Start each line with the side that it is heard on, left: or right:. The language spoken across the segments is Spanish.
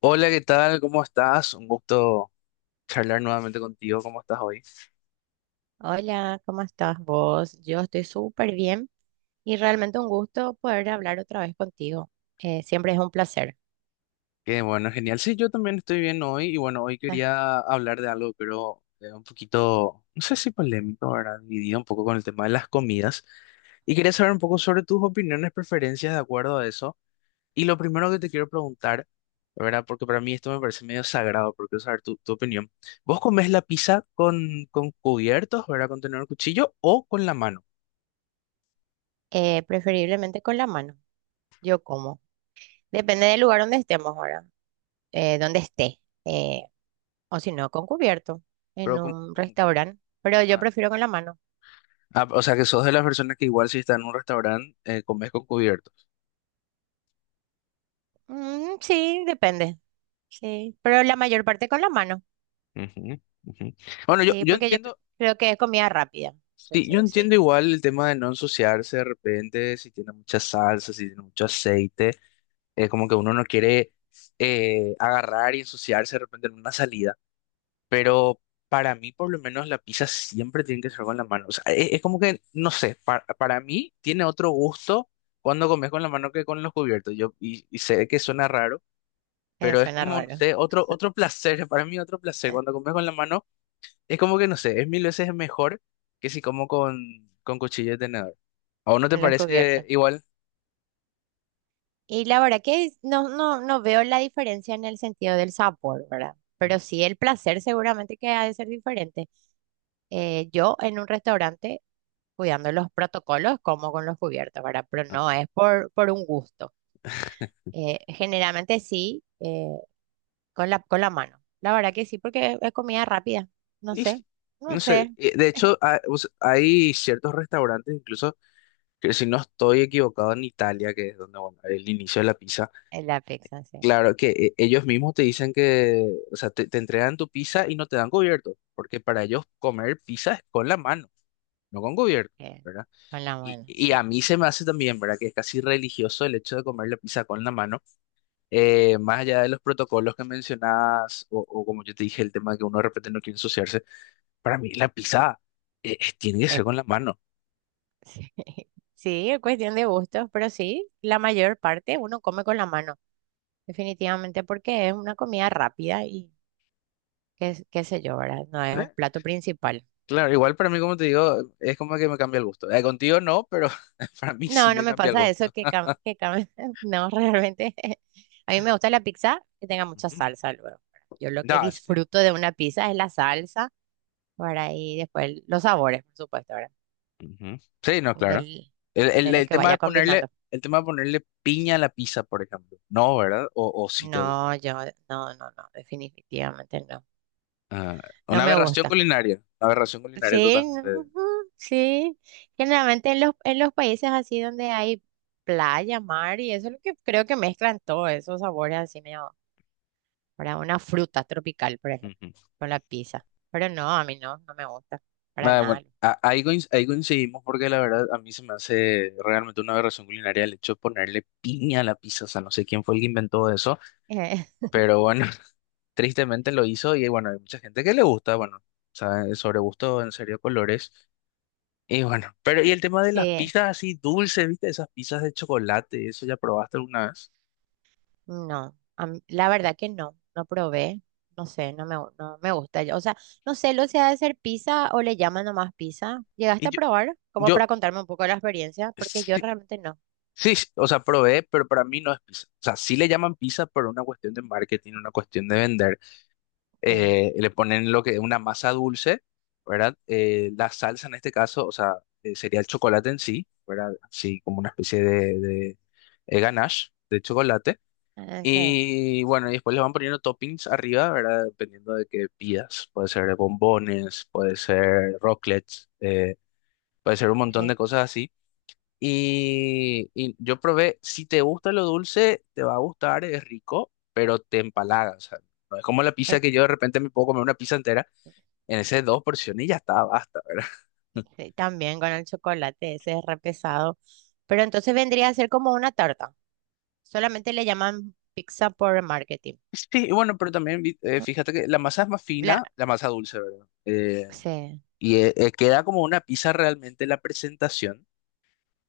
left: Hola, ¿qué tal? ¿Cómo estás? Un gusto charlar nuevamente contigo. ¿Cómo estás hoy?
right: Hola, ¿cómo estás vos? Yo estoy súper bien y realmente un gusto poder hablar otra vez contigo. Siempre es un placer.
left: Qué bueno, genial. Sí, yo también estoy bien hoy y bueno, hoy
right: Ah.
left: quería hablar de algo, pero un poquito, no sé si polémico, ¿verdad? Dividido un poco con el tema de las comidas y quería saber un poco sobre tus opiniones, preferencias de acuerdo a eso. Y lo primero que te quiero preguntar, ¿verdad? Porque para mí esto me parece medio sagrado, porque quiero saber tu opinión. ¿Vos comés la pizza con, cubiertos, ¿verdad? Con tenedor cuchillo o con la mano?
right: Preferiblemente con la mano. Yo como. Depende del lugar donde estemos ahora, eh, donde esté, eh, o si no, con cubierto en
left: Pero, ¿cómo-
right: un
left: cómo- cómo?
right: restaurante. Pero yo
left: Ah,
right: prefiero con la mano.
left: Ah, o sea que sos de las personas que igual si estás en un restaurante, comes con cubiertos.
right: Mm, sí, depende. Sí, pero la mayor parte con la mano.
left: Ujú, ujú. Bueno, yo,
right: Sí,
left: yo
right: porque yo
left: entiendo,
right: creo que es comida rápida.
left: sí, yo
right: Entonces,
left: entiendo
right: sí,
left: igual el tema de no ensuciarse de repente, si tiene mucha salsa, si tiene mucho aceite, es como que uno no quiere agarrar y ensuciarse de repente en una salida, pero para mí por lo menos la pizza siempre tiene que ser con la mano, o sea, es, como que, no sé, para mí tiene otro gusto cuando comes con la mano que con los cubiertos, yo, y sé que suena raro. Pero es
right: suena
left: como, no
right: raro.
left: sé, otro placer, para mí otro placer. Cuando comes con la mano, es como que, no sé, es mil veces mejor que si como con, cuchillo de tenedor. ¿A vos no te
right: Con los
left: parece
right: cubiertos.
left: igual?
right: Y la verdad que no, no veo la diferencia en el sentido del sabor, ¿verdad? Pero
left: Mm.
right: sí el placer seguramente que ha de ser diferente. Yo en un restaurante, cuidando los protocolos, como con los cubiertos, ¿verdad? Pero no
left: Ah.
right: es por un gusto. Generalmente sí, con con la mano. La verdad que sí, porque es comida rápida. No
left: Y
right: sé,
left: sí,
right: no
left: no sé,
right: sé.
left: de hecho, o sea, hay ciertos restaurantes, incluso, que si no estoy equivocado, en Italia, que es donde, bueno, el inicio de la pizza,
right: Es la pizza, sí.
left: claro que ellos mismos te dicen que, o sea, te entregan tu pizza y no te dan cubierto, porque para ellos comer pizza es con la mano, no con cubierto.
right: eh,
left: ¿Verdad?
right: con la mano,
left: Y
right: sí.
left: a mí se me hace también, ¿verdad? Que es casi religioso el hecho de comer la pizza con la mano, más allá de los protocolos que mencionabas, o como yo te dije, el tema de que uno de repente no quiere ensuciarse, para mí la pizza tiene que ser
right: Es-
left: con la mano,
right: sí. Sí, es cuestión de gustos, pero sí, la mayor parte uno come con la mano. Definitivamente porque es una comida rápida y qué, qué sé yo, ¿verdad? No es un
left: ¿eh?
right: plato principal.
left: Claro, igual para mí, como te digo, es como que me cambia el gusto. Contigo no, pero para mí sí
right: No, no
left: me
right: me
left: cambia el
right: pasa eso
left: gusto.
right: que, no, realmente. A mí me gusta la pizza que tenga mucha
left: Ujú.
right: salsa luego. ¿Verdad? Yo lo que
left: No, sí.
right: disfruto de una pizza es la salsa, ¿verdad? Y después los sabores, por supuesto, ¿verdad?
left: Ujú. Sí, no, claro.
right: Del, de lo
left: El
right: que
left: tema
right: vaya
left: de ponerle,
right: combinando.
left: el tema de ponerle piña a la pizza, por ejemplo. No, ¿verdad? O si te gusta.
right: No, yo, no, definitivamente no.
left: Ah,
right: No me gusta.
left: una aberración culinaria
right: Sí, no,
left: totalmente.
right: ujú, sí. Generalmente en los países así donde hay playa, mar y eso es lo que creo que mezclan todos esos sabores así medio para una fruta tropical, por ejemplo,
left: Ujú.
right: con la pizza. Pero no, a mí no, no me gusta para
left: Nada, bueno,
right: nada.
left: ahí, ahí coincidimos porque la verdad a mí se me hace realmente una aberración culinaria el hecho de ponerle piña a la pizza, o sea, no sé quién fue el que inventó eso,
right: Eh,
left: pero bueno, tristemente lo hizo y bueno, hay mucha gente que le gusta, bueno, o sobre gusto, en serio, colores. Y bueno, pero y el tema de las
right: sí,
left: pizzas así dulces, ¿viste? Esas pizzas de chocolate, eso ya probaste alguna vez.
right: no. La verdad que no, no probé. No sé, no me gusta. O sea, no sé lo sea de ser pizza o le llaman nomás pizza.
left: Y
right: ¿Llegaste a
left: yo,
right: probar? Como
left: yo
right: para contarme un poco de la experiencia, porque yo realmente no.
left: Sí, sí, o sea, probé, pero para mí no es pizza. O sea, sí le llaman pizza pero una cuestión de marketing, una cuestión de vender.
right: Sí,
left: Le ponen lo que es una masa dulce, ¿verdad? La salsa en este caso, o sea, sería el chocolate en sí, ¿verdad? Así como una especie de ganache de chocolate.
right: ah, sí.
left: Y bueno, y después le van poniendo toppings arriba, ¿verdad? Dependiendo de qué pidas. Puede ser bombones, puede ser rocklets, puede ser un montón
right: Sí,
left: de cosas así. Y yo probé, si te gusta lo dulce, te va a gustar, es rico, pero te empalaga. O sea, no es como la pizza
right: eh,
left: que yo de repente me puedo comer una pizza entera en esas dos porciones y ya está, basta, ¿verdad?
right: sí, también con el chocolate, ese es re pesado. Pero entonces vendría a ser como una tarta. Solamente le llaman pizza por marketing.
left: Sí, y bueno, pero también
right: ¿No?
left: fíjate que la masa es más
right: La,
left: fina, la masa dulce, ¿verdad?
right: sí,
left: Queda como una pizza realmente la presentación,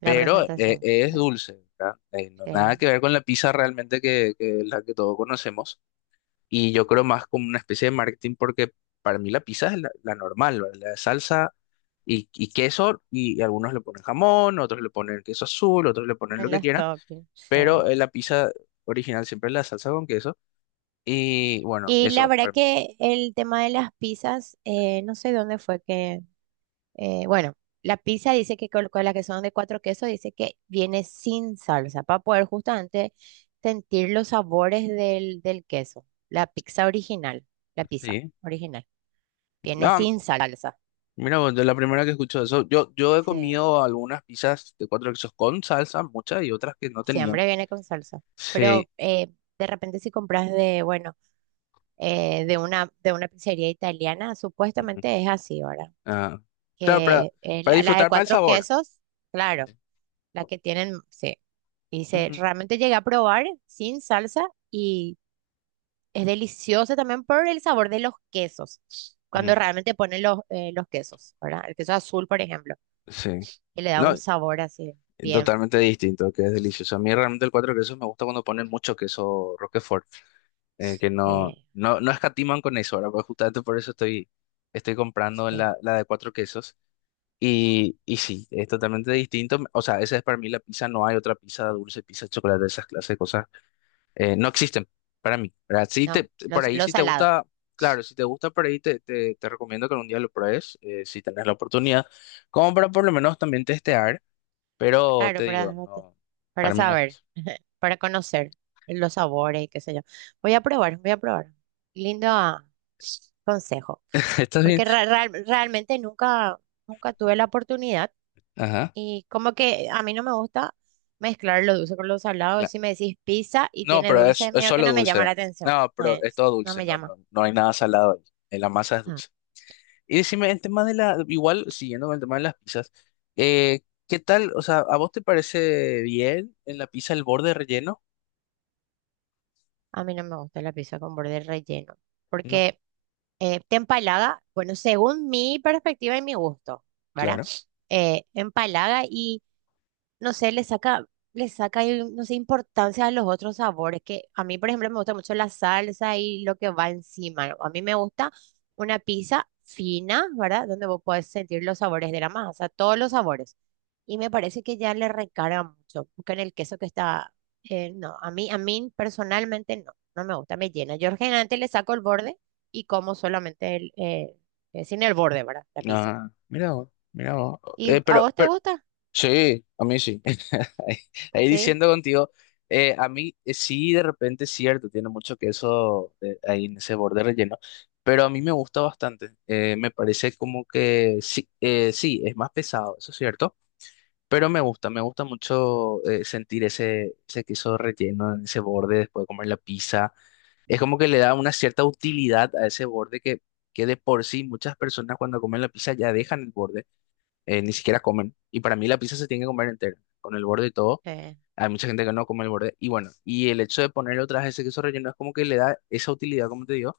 right: la
left: pero
right: presentación.
left: es
right: Sí,
left: dulce, ¿verdad? No, nada
right: sí,
left: que ver con la pizza realmente que la que todos conocemos. Y yo creo más como una especie de marketing porque para mí la pizza es la normal, ¿verdad? La de salsa y queso y, algunos le ponen jamón, otros le ponen queso azul, otros le ponen lo
right: en
left: que
right: los
left: quieran,
right: toppings,
left: pero
right: sí.
left: la pizza original siempre es la salsa con queso y bueno,
right: Y
left: eso
right: la
left: es
right: verdad
left: para mí.
right: que el tema de las pizzas, no sé dónde fue que bueno, la pizza dice que con las que son de cuatro quesos, dice que viene sin salsa para poder justamente sentir los sabores del queso. La pizza
left: Sí.
right: original viene
left: Ah,
right: sin salsa.
left: mira, vos, de la primera que escucho eso, yo he
right: Sí,
left: comido algunas pizzas de cuatro quesos con salsa, muchas y otras que no tenían.
right: siempre viene con salsa.
left: Sí.
right: Pero de repente si compras de, bueno, de una pizzería italiana,
left: Ujú.
right: supuestamente es así, ¿verdad?
left: Ah, claro,
right: Que
left: para
right: la de
left: disfrutar más el
right: cuatro
left: sabor.
right: quesos, claro. La que tienen, sí. Dice,
left: Ujú,
right: realmente llegué a probar sin salsa y es deliciosa también por el sabor de los quesos.
left: ujú.
right: Cuando realmente ponen los quesos, ¿verdad? El queso azul, por ejemplo,
left: Sí.
right: que le da
left: No,
right: un sabor así bien,
left: totalmente distinto, que es delicioso. A mí realmente el cuatro quesos me gusta cuando ponen mucho queso Roquefort, que no,
right: eh,
left: no escatiman con eso, ahora pues justamente por eso estoy, estoy comprando
right: sí.
left: la de cuatro quesos. Y sí, es totalmente distinto. O sea, esa es para mí la pizza, no hay otra pizza dulce, pizza de chocolate, esas clases de cosas. Eh, no existen para mí, ¿verdad? Sí
right: No,
left: te, por
right: los
left: ahí
right: lo
left: si te
right: salado.
left: gusta, claro, si te gusta por ahí te recomiendo que algún día lo pruebes, si tenés la oportunidad, como para por lo menos también testear. Pero
right: Claro,
left: te digo, no,
right: para
left: para mí no es
right: saber,
left: queso.
right: para conocer los sabores y qué sé yo. Voy a probar, voy a probar. Lindo ah, consejo,
left: ¿Está bien?
right: porque realmente nunca, nunca tuve la oportunidad.
left: Ajá.
right: Y como que a mí no me gusta mezclar lo dulce con lo salado.
left: cla-
right: Si me decís pizza y
left: No,
right: tiene
left: pero
right: dulce,
left: es
right: medio que
left: solo
right: no me llama
left: dulce.
right: la atención.
left: No, pero
right: Eh,
left: es todo
right: no
left: dulce,
right: me
left: no,
right: llama.
left: no, no hay nada salado ahí. La masa es
right: Ah,
left: dulce. Y decime, el tema de la, igual, siguiendo con el tema de las pizzas, eh, ¿qué tal? O sea, ¿a vos te parece bien en la pizza el borde relleno?
right: a mí no me gusta la pizza con borde relleno.
left: No,
right: Porque te empalaga, bueno, según mi perspectiva y mi gusto, ¿verdad?
left: claro.
right: Empalaga no sé, le saca, no sé, importancia a los otros sabores, que a mí, por ejemplo, me gusta mucho la salsa y lo que va encima, ¿no? A mí me gusta una pizza fina, ¿verdad? Donde vos podés sentir los sabores de la masa, todos los sabores. Y me parece que ya le recarga mucho, porque en el queso que está, no, a mí personalmente no, no me gusta, me llena. Yo generalmente le saco el borde y como solamente el, sin el borde, ¿verdad? La pizza.
left: Ah, mira vos, mira vos.
right: ¿Y
left: Eh,
right: a
left: pero,
right: vos te
left: pero
right: gusta?
left: Sí, a mí sí. Ahí ahí
right: Sí.
left: diciendo contigo, a mí sí, de repente es cierto, tiene mucho queso ahí en ese borde relleno, pero a mí me gusta bastante. Me parece como que sí, sí, es más pesado, eso es cierto, pero me gusta mucho sentir ese queso relleno en ese borde después de comer la pizza. Es como que le da una cierta utilidad a ese borde que de por sí muchas personas cuando comen la pizza ya dejan el borde ni siquiera comen. Y para mí la pizza se tiene que comer entera, con el borde y todo.
right: eh,
left: Hay mucha gente que no come el borde. Y bueno, y el hecho de ponerle otra vez ese queso relleno es como que le da esa utilidad, como te digo.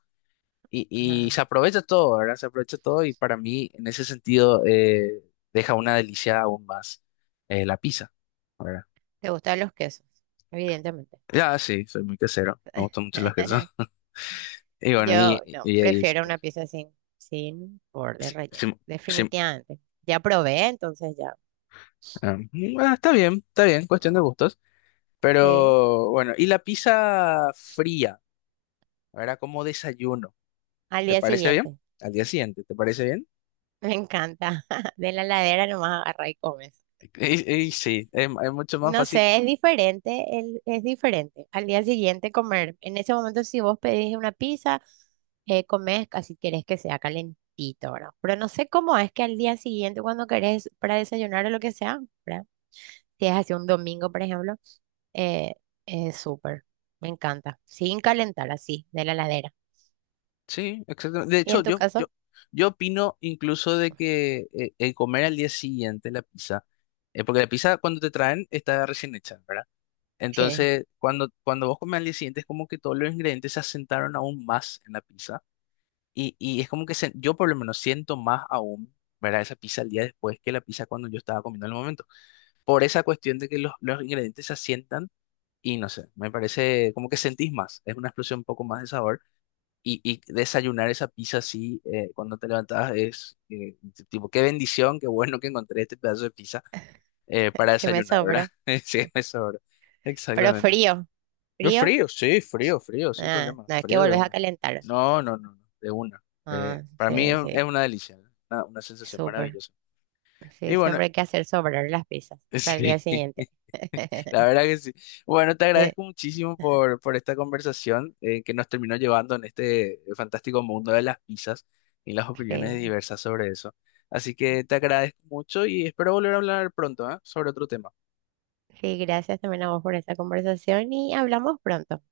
left: Y
right: ajá.
left: se aprovecha todo, ¿verdad? Se aprovecha todo y para mí, en ese sentido, deja una delicia aún más la pizza, ¿verdad?
right: ¿Te gustan los quesos? Evidentemente.
left: Ya, sí, soy muy quesero. Me gustan mucho los quesos. Y bueno,
right: Yo no, prefiero una pieza sin, sin borde
left: sí-
right: relleno.
left: sí- sí,
right: Definitivamente. Ya probé, entonces ya.
left: ah, mm, ah, está bien, cuestión
right: Mm,
left: de gustos.
right: sí.
left: Pero bueno, ¿y la pizza fría? Era como desayuno.
right: Al
left: ¿Te
right: día
left: parece bien?
right: siguiente.
left: Al día siguiente, ¿te parece bien?
right: Me encanta. De la heladera nomás agarra y comes.
left: Y sí, es mucho más
right: No
left: fácil.
right: sé, es diferente, es diferente. Al día siguiente comer. En ese momento, si vos pedís una pizza, comes casi querés que sea calentito, ¿verdad? Pero no sé cómo es que al día siguiente, cuando querés para desayunar o lo que sea, ¿verdad? Si es así un domingo, por ejemplo, eh, es súper. Me encanta. Sin calentar, así, de la heladera.
left: Sí, exactamente. De
right: ¿Y
left: hecho,
right: en tu caso?
left: yo opino incluso de que el comer al día siguiente la pizza, porque la pizza cuando te traen está recién hecha, ¿verdad?
right: ¿Qué?
left: Entonces, cuando vos comes al día siguiente es como que todos los ingredientes se asentaron aún más en la pizza y es como que yo por lo menos siento más aún, ¿verdad? Esa pizza al día después que la pizza cuando yo estaba comiendo en el momento. Por esa cuestión de que los ingredientes se asientan y no sé, me parece como que sentís más, es una explosión un poco más de sabor y desayunar esa pizza así cuando te levantas es tipo, qué bendición, qué bueno que encontré este pedazo de pizza para
right: ¿Qué me
left: desayunar, ¿verdad?
right: sobra?
left: Sí, eso, ¿verdad?
right: Pero
left: Exactamente.
right: frío.
left: No
right: ¿Frío?
left: frío, sí, frío, frío, sin
right: Ah,
left: problema,
right: no, es que
left: frío de
right: volvés a
left: una.
right: calentar.
left: No, no, no, no, de una.
right: Ah,
left: Para mí
right: sí,
left: es
right: sí.
left: una delicia, ¿no? Una sensación
right: Súper.
left: maravillosa. Y
right: Sí,
left: bueno,
right: siempre hay que hacer sobrar las pizzas para el día
left: sí.
right: siguiente.
left: La verdad que sí. Bueno, te agradezco muchísimo por esta conversación que nos terminó llevando en este fantástico mundo de las pizzas y las opiniones
right: Sí.
left: diversas sobre eso. Así que te agradezco mucho y espero volver a hablar pronto, ¿eh? Sobre otro tema.
right: Sí, gracias también a vos por esta conversación y hablamos pronto.